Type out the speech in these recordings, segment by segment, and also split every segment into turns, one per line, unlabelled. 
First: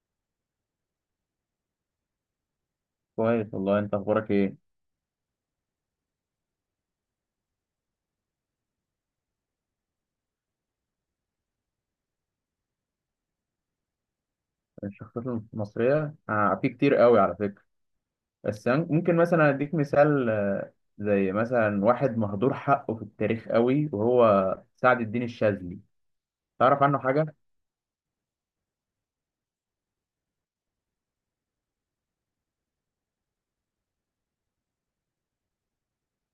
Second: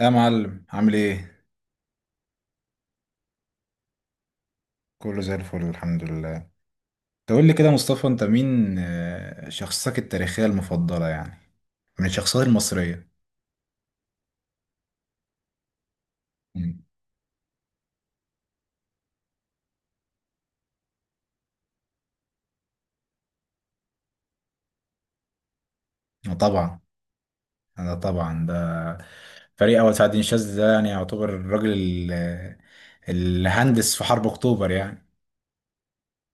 يا معلم، عامل ايه؟
كويس والله، انت اخبارك ايه؟
كله زي الفل الحمد لله. تقول لي كده يا مصطفى، انت مين شخصيتك التاريخية المفضلة يعني من الشخصيات المصرية؟
الشخصيات المصريه، في
مم.
كتير قوي على فكره. بس أنا ممكن مثلا اديك مثال، زي مثلا واحد مهدور حقه في التاريخ قوي، وهو سعد الدين الشاذلي.
طبعا.
تعرف عنه حاجه؟
انا طبعا ده فريق اول سعد الشاذلي ده يعني يعتبر الراجل اللي هندس في حرب اكتوبر يعني.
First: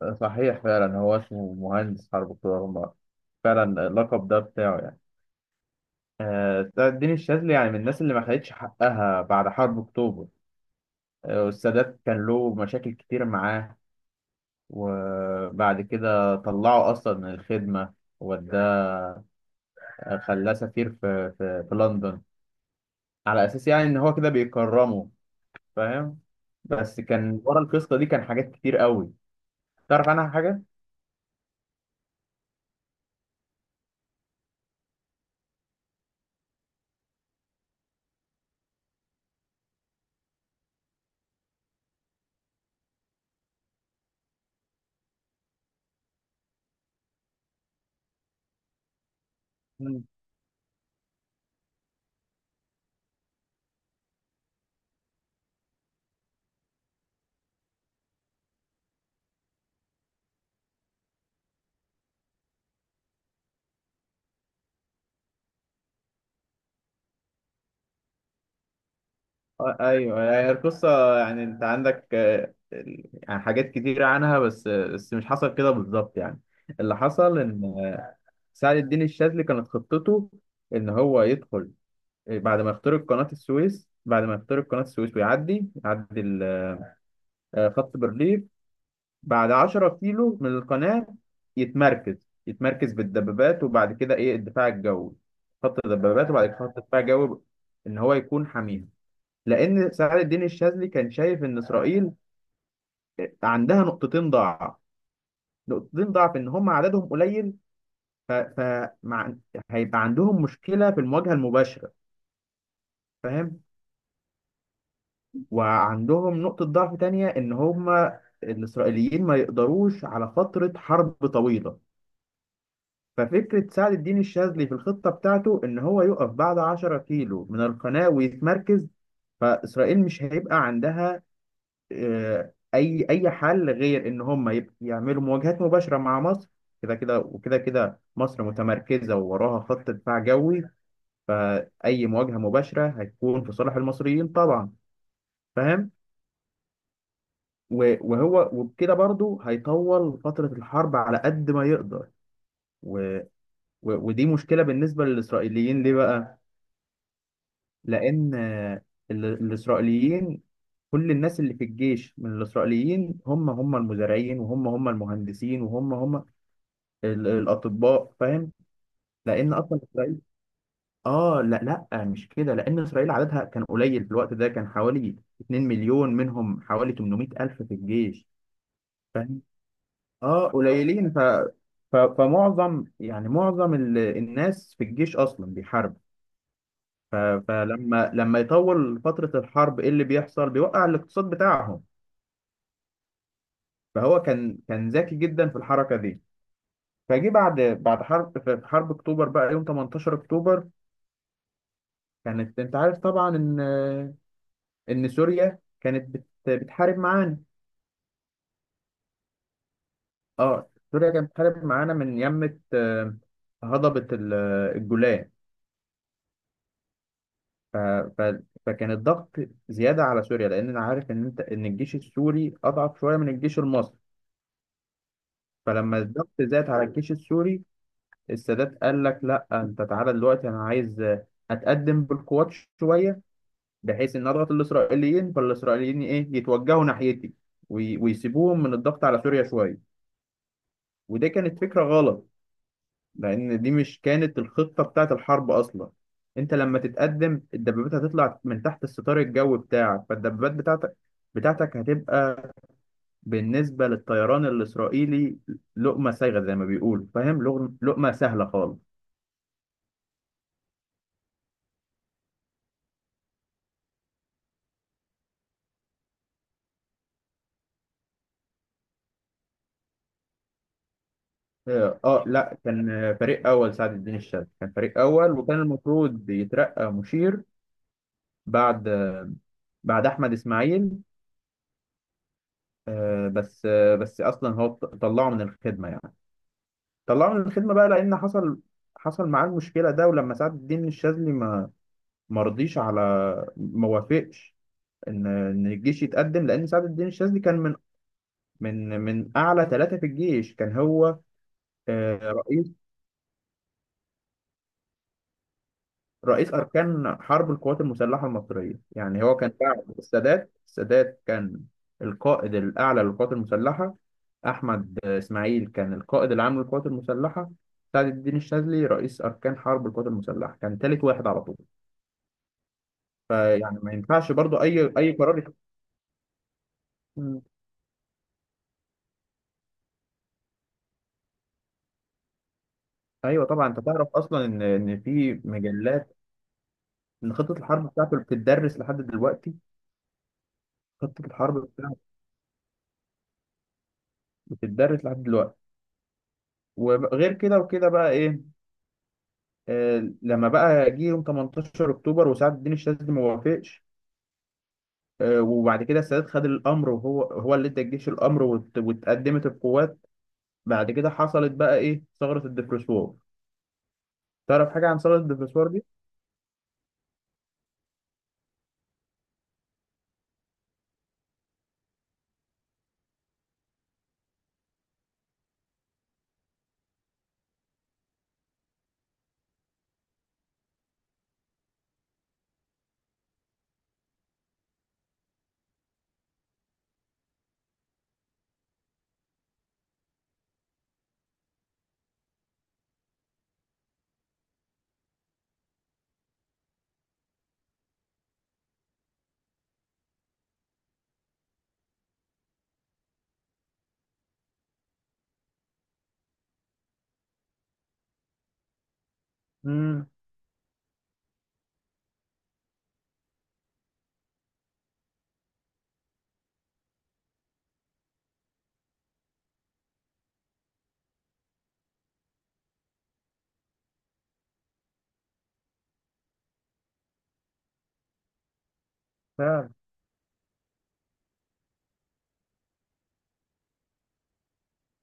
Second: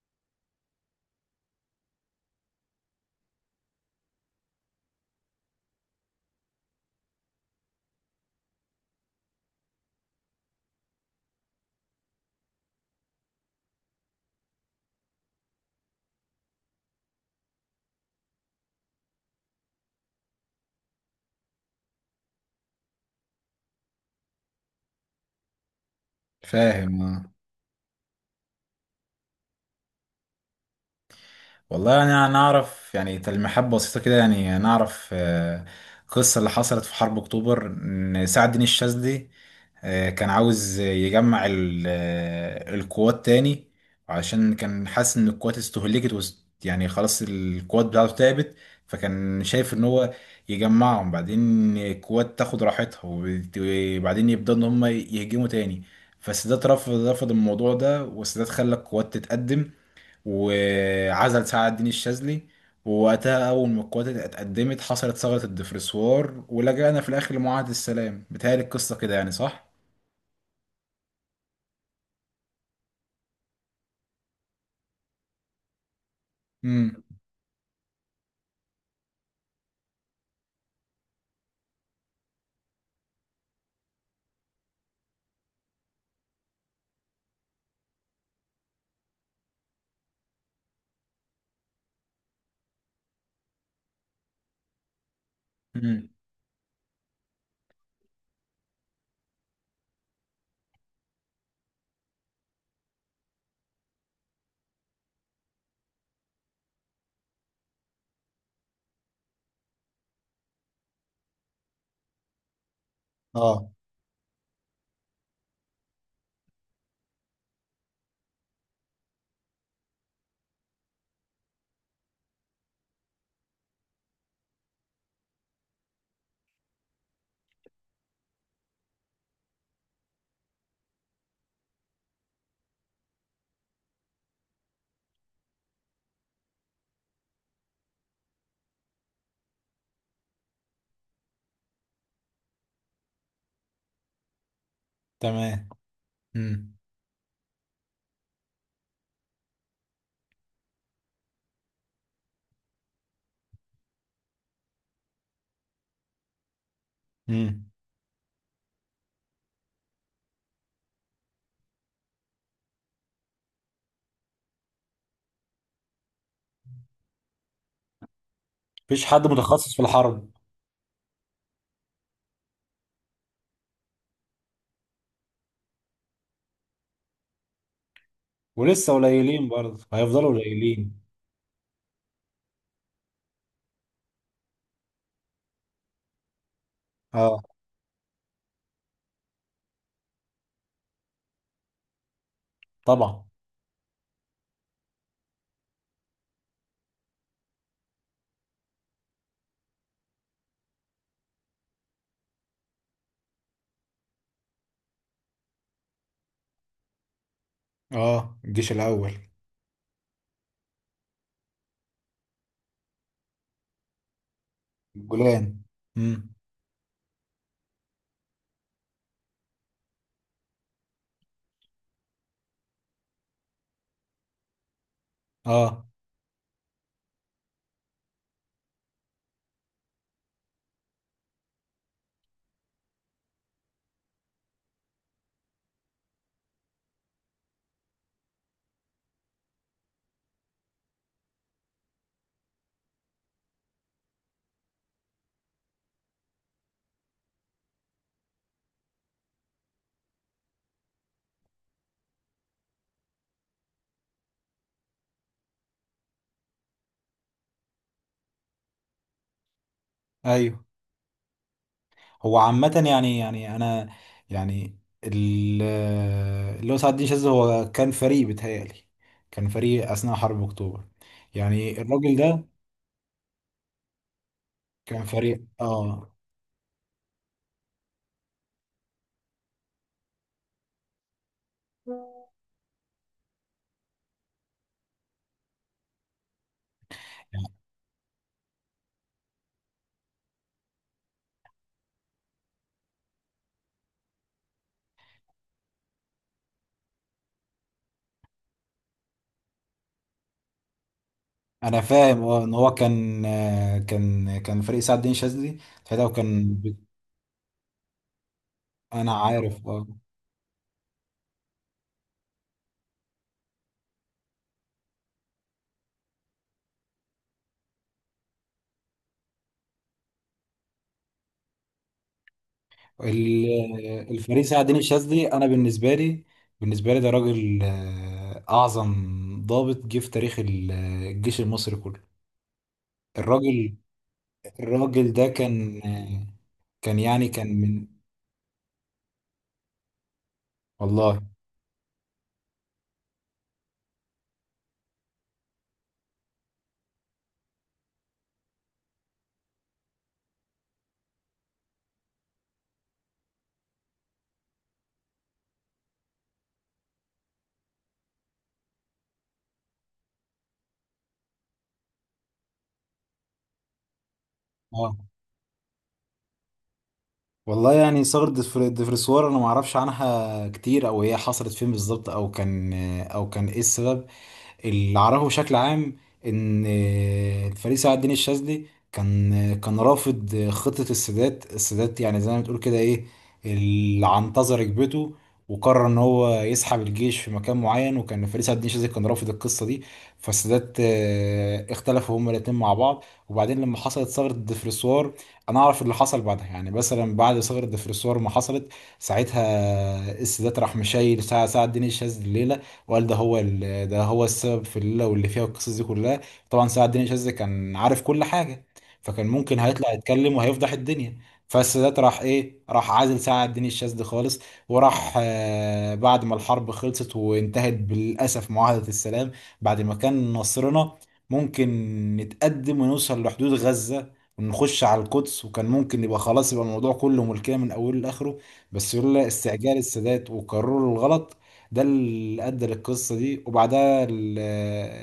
صحيح، فعلا هو اسمه مهندس حرب اكتوبر فعلا، اللقب ده بتاعه يعني. سعد الدين الشاذلي يعني من الناس اللي ما خدتش حقها بعد حرب اكتوبر. والسادات كان له مشاكل كتير معاه، وبعد كده طلعه اصلا من الخدمه، وده خلاه سفير في لندن، على اساس يعني ان هو كده بيكرمه. فاهم؟ بس
فاهم آه.
كان ورا القصه دي كان حاجات كتير قوي. تعرف عنها حاجه؟
والله انا يعني اعرف يعني تلميحات بسيطه كده يعني نعرف، قصه اللي حصلت في حرب اكتوبر ان سعد الدين الشاذلي كان عاوز يجمع القوات تاني، عشان كان حاسس ان القوات استهلكت يعني خلاص القوات بتاعته تعبت. فكان شايف ان
مم.
هو يجمعهم، بعدين القوات تاخد راحتها وبعدين يبدأوا ان هم يهجموا تاني. فالسادات رفض، رفض الموضوع ده، والسادات خلى القوات تتقدم وعزل سعد الدين الشاذلي. ووقتها أول ما القوات اتقدمت حصلت ثغرة الدفرسوار، ولجأنا في الآخر لمعاهدة السلام. بتهيألي القصة كده يعني، صح؟
ايوه، هي القصه يعني، انت عندك يعني حاجات كتير عنها، بس مش حصل كده بالظبط يعني. اللي
امم.
حصل ان سعد الدين الشاذلي كانت خطته ان هو يدخل، بعد ما يخترق قناه السويس، ويعدي خط برليف. بعد 10 كيلو من القناة، يتمركز بالدبابات، وبعد كده ايه الدفاع الجوي. خط
امم.
الدبابات، وبعد كده خط الدفاع الجوي، ان هو يكون حاميها. لان سعد الدين الشاذلي كان شايف ان اسرائيل عندها نقطتين ضعف. ان هم عددهم قليل، ف... ف... مع... هيبقى عندهم مشكلة في المواجهة المباشرة. فاهم؟
اه.
وعندهم نقطة ضعف تانية، ان هم الاسرائيليين ما يقدروش على فترة حرب طويلة. ففكرة سعد الدين الشاذلي في الخطة بتاعته إن هو يقف بعد 10 كيلو من القناة ويتمركز. فإسرائيل مش هيبقى عندها أي حل غير إن هم يعملوا مواجهات مباشرة مع مصر. كده كده وكده كده، مصر متمركزة ووراها خط دفاع جوي، فأي مواجهة مباشرة هتكون في صالح المصريين طبعا.
تمام.
فاهم؟
امم.
وهو وبكده برضه هيطول فترة الحرب على قد ما يقدر. و- ودي مشكلة بالنسبة للإسرائيليين، ليه بقى؟
امم.
لان الاسرائيليين، كل الناس اللي في الجيش من الاسرائيليين هم هم المزارعين، وهم هم المهندسين، وهم هم الاطباء. فاهم؟
مفيش حد
لان
متخصص
اصلا
في
اسرائيل
الحرب.
اه، لا لا، مش كده. لان اسرائيل عددها كان قليل في الوقت ده، كان حوالي 2 مليون، منهم حوالي 800 الف في الجيش.
ولسه
فاهم؟
قليلين، برضه هيفضلوا
اه،
قليلين.
قليلين. فمعظم يعني معظم الناس في الجيش اصلا بيحاربوا. ف-
اه
فلما يطول فترة الحرب، ايه اللي بيحصل؟ بيوقع الاقتصاد بتاعهم.
طبعا.
فهو كان ذكي جدا في الحركة دي. فجي بعد بعد حرب في في حرب اكتوبر بقى، يوم 18 اكتوبر، كانت، انت عارف طبعا ان سوريا كانت بتحارب معانا.
اه، الجيش الاول.
اه، سوريا كانت بتحارب معانا من يمة هضبة الجولان.
الجولان. امم.
ف ف فكان الضغط زيادة على سوريا، لأن أنا عارف إن إن الجيش السوري أضعف شوية من الجيش المصري.
اه
فلما الضغط زاد على الجيش السوري، السادات قال لك: لا، انت تعالى دلوقتي، انا عايز اتقدم بالقوات شويه، بحيث ان اضغط الاسرائيليين، فالاسرائيليين ايه يتوجهوا ناحيتي، ويسيبوهم من الضغط على سوريا شويه. ودي كانت فكره غلط، لان دي مش كانت الخطه بتاعت الحرب اصلا. انت لما تتقدم الدبابات هتطلع من تحت الستار الجوي بتاعك، فالدبابات بتاعتك هتبقى بالنسبه للطيران الاسرائيلي لقمه سايغه، زي ما بيقولوا. فاهم؟ لقمه سهله خالص.
ايوه. هو عامة يعني، يعني انا يعني اللي هو سعد الدين شاذلي، هو كان فريق بيتهيألي. كان فريق اثناء حرب اكتوبر يعني،
اه،
الراجل ده
لا، كان فريق اول. سعد الدين الشاذلي كان فريق
كان
اول،
فريق
وكان
اه.
المفروض يترقى مشير بعد احمد اسماعيل. بس اصلا هو طلعه من الخدمه يعني. طلعه من الخدمه بقى، لان حصل معاه المشكله ده. ولما سعد الدين الشاذلي ما ما رضيش على ما وافقش ان الجيش يتقدم، لان سعد الدين الشاذلي كان من اعلى ثلاثه في الجيش. كان هو
انا فاهم
آه،
اه ان
رئيس
هو كان، كان كان فريق سعد الدين شاذلي ساعتها، وكان
رئيس أركان حرب القوات المسلحة المصرية.
انا
يعني هو كان
عارف
بعد
اه.
السادات. السادات كان القائد الأعلى للقوات المسلحة، أحمد إسماعيل كان القائد العام للقوات المسلحة، سعد الدين الشاذلي رئيس أركان حرب القوات المسلحة، كان تالت واحد على طول. فيعني ما ينفعش
الفريق
برضو
سعد الدين
أي
الشاذلي،
قرار
انا بالنسبه لي، بالنسبه لي ده
مم.
راجل اعظم ضابط جه في تاريخ الجيش المصري كله.
أيوه طبعا،
الراجل،
أنت تعرف أصلا إن
الراجل ده
في
كان
مجلات،
كان يعني
إن خطة
كان من.
الحرب بتاعته بتدرس لحد دلوقتي.
والله.
خطة الحرب بتاعته بتدرس لحد دلوقتي. وغير كده وكده بقى إيه، لما بقى جه يوم 18 اكتوبر وسعد الدين الشاذلي ما وافقش، وبعد كده السادات خد الامر، وهو هو اللي ادى الجيش الامر، واتقدمت القوات. بعد كده حصلت بقى ايه ثغرة الدبرسوار. تعرف حاجة عن
اه
ثغرة الدبرسوار دي؟
والله يعني ثورة دفرسوار انا ما اعرفش عنها كتير، او هي حصلت فين بالظبط، او كان، او كان ايه السبب. اللي اعرفه بشكل عام ان الفريق سعد الدين الشاذلي كان كان رافض خطة السادات. السادات يعني زي ما بتقول كده ايه، اللي عنتظر ركبته، وقرر ان هو يسحب الجيش في مكان معين، وكان فريق سعد الدين الشاذلي كان رافض القصة دي. فالسادات اختلفوا هما الاتنين مع بعض. وبعدين لما حصلت ثغرة الدفرسوار، انا اعرف اللي حصل بعدها، يعني مثلا بعد ثغرة الدفرسوار ما حصلت، ساعتها السادات راح مشايل سعد الدين الشاذلي الليلة، وقال ده هو ده هو السبب في الليله واللي فيها القصص دي كلها. طبعا سعد الدين شاذلي كان عارف كل حاجه، فكان ممكن هيطلع
امم.
يتكلم وهيفضح الدنيا. فالسادات راح ايه، راح عازل سعد الدين الشاذلي خالص. وراح آه بعد ما الحرب خلصت وانتهت بالاسف معاهده السلام، بعد ما كان نصرنا ممكن نتقدم ونوصل لحدود غزه ونخش على القدس، وكان ممكن يبقى خلاص، يبقى الموضوع كله ملكية من أوله لآخره. بس يقول لا،
فعلا.
استعجال السادات وقرروا الغلط ده اللي ادى للقصه دي. وبعدها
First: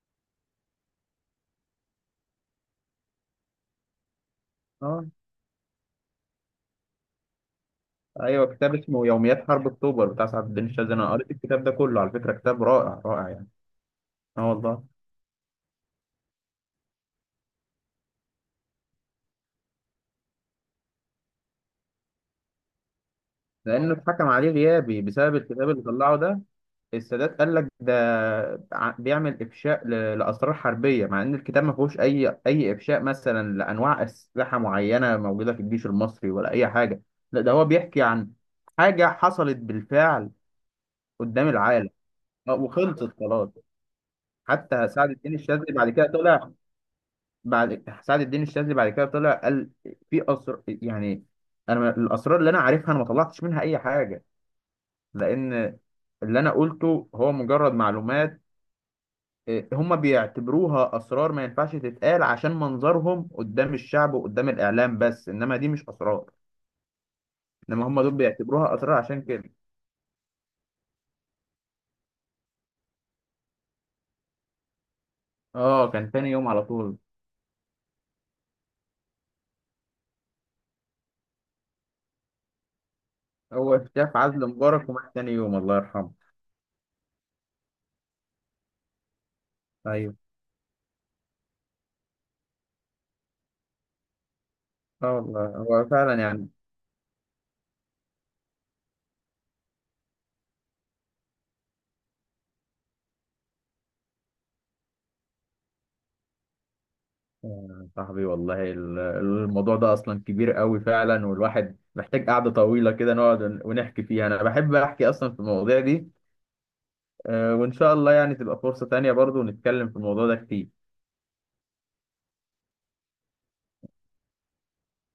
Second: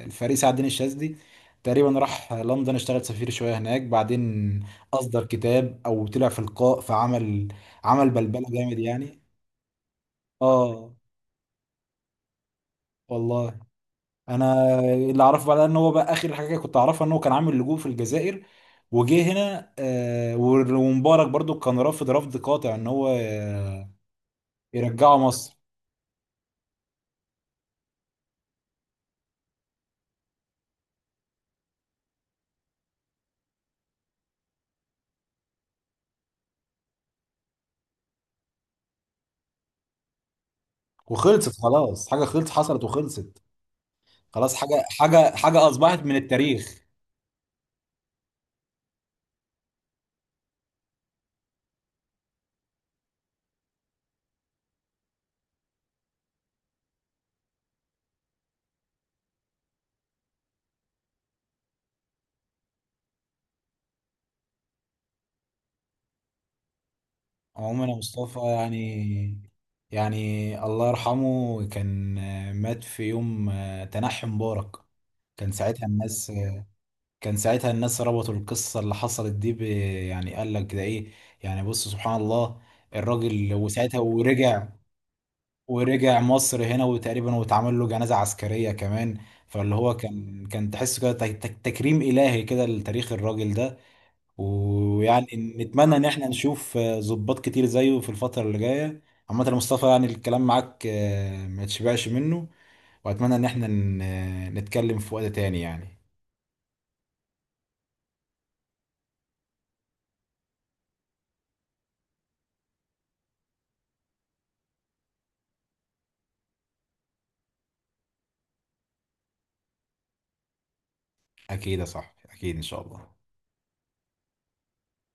الفريق سعد الدين الشاذلي تقريبا راح لندن اشتغل سفير شويه هناك، بعدين
اه.
اصدر كتاب او طلع في لقاء، عمل بلبله
ايوه، كتاب
جامد
اسمه
يعني.
يوميات حرب اكتوبر بتاع سعد الدين
اه
الشاذلي، انا قريت الكتاب ده كله على فكرة. كتاب رائع رائع يعني.
والله.
اه
انا
والله.
اللي اعرفه بعدها ان هو بقى اخر حاجه كنت اعرفها، ان هو كان عامل لجوء في الجزائر، وجه هنا، ومبارك برضو كان رافض رفض قاطع ان هو
لانه اتحكم عليه غيابي
يرجعه
بسبب
مصر.
الكتاب اللي طلعه ده. السادات قال لك ده بيعمل افشاء لاسرار حربيه، مع ان الكتاب ما فيهوش اي افشاء مثلا لانواع اسلحه معينه موجوده في الجيش المصري، ولا اي حاجه. لا، ده هو بيحكي عن حاجه حصلت بالفعل قدام
وخلصت
العالم.
خلاص، حاجه خلصت حصلت
وخلصت
وخلصت.
خلاص.
خلاص، حاجة
حتى سعد
حاجة
الدين
حاجة
الشاذلي بعد
أصبحت
كده
من
طلع.
التاريخ.
بعد سعد الدين الشاذلي بعد كده طلع، قال: في اسر يعني انا الاسرار اللي انا عارفها انا ما طلعتش منها اي حاجه، لان اللي انا قلته هو مجرد معلومات. إيه، هم بيعتبروها اسرار ما ينفعش تتقال عشان منظرهم قدام الشعب وقدام الاعلام، بس انما دي مش اسرار.
عموما
انما
يا
هم دول
مصطفى
بيعتبروها اسرار عشان
يعني،
كده.
يعني الله يرحمه كان مات في يوم تنحي مبارك. كان ساعتها
اه، كان تاني
الناس،
يوم على طول.
كان ساعتها الناس ربطوا القصة اللي حصلت دي ب، يعني قال لك ده إيه، يعني بص سبحان الله. الراجل
هو
وساعتها
شاف عزل
ورجع،
مبارك ومات تاني يوم، الله يرحمه.
ورجع مصر هنا، وتقريبا واتعمل له جنازة عسكرية كمان. فاللي هو
ايوه.
كان كان تحس كده تكريم إلهي كده لتاريخ الراجل ده.
اه
ويعني
والله، هو
نتمنى ان
فعلا
احنا
يعني.
نشوف ضباط كتير زيه في الفترة اللي جاية. عامة يا مصطفى يعني، الكلام معاك ما تشبعش منه. واتمنى ان احنا نتكلم في وقت تاني يعني.
صاحبي والله، الموضوع ده اصلا كبير قوي فعلا، والواحد محتاج قعدة طويلة كده نقعد ونحكي فيها. انا بحب احكي اصلا في المواضيع دي. وان شاء الله يعني تبقى فرصة تانية برضو نتكلم في الموضوع ده كتير.
اكيد يا صاحبي، اكيد ان شاء الله.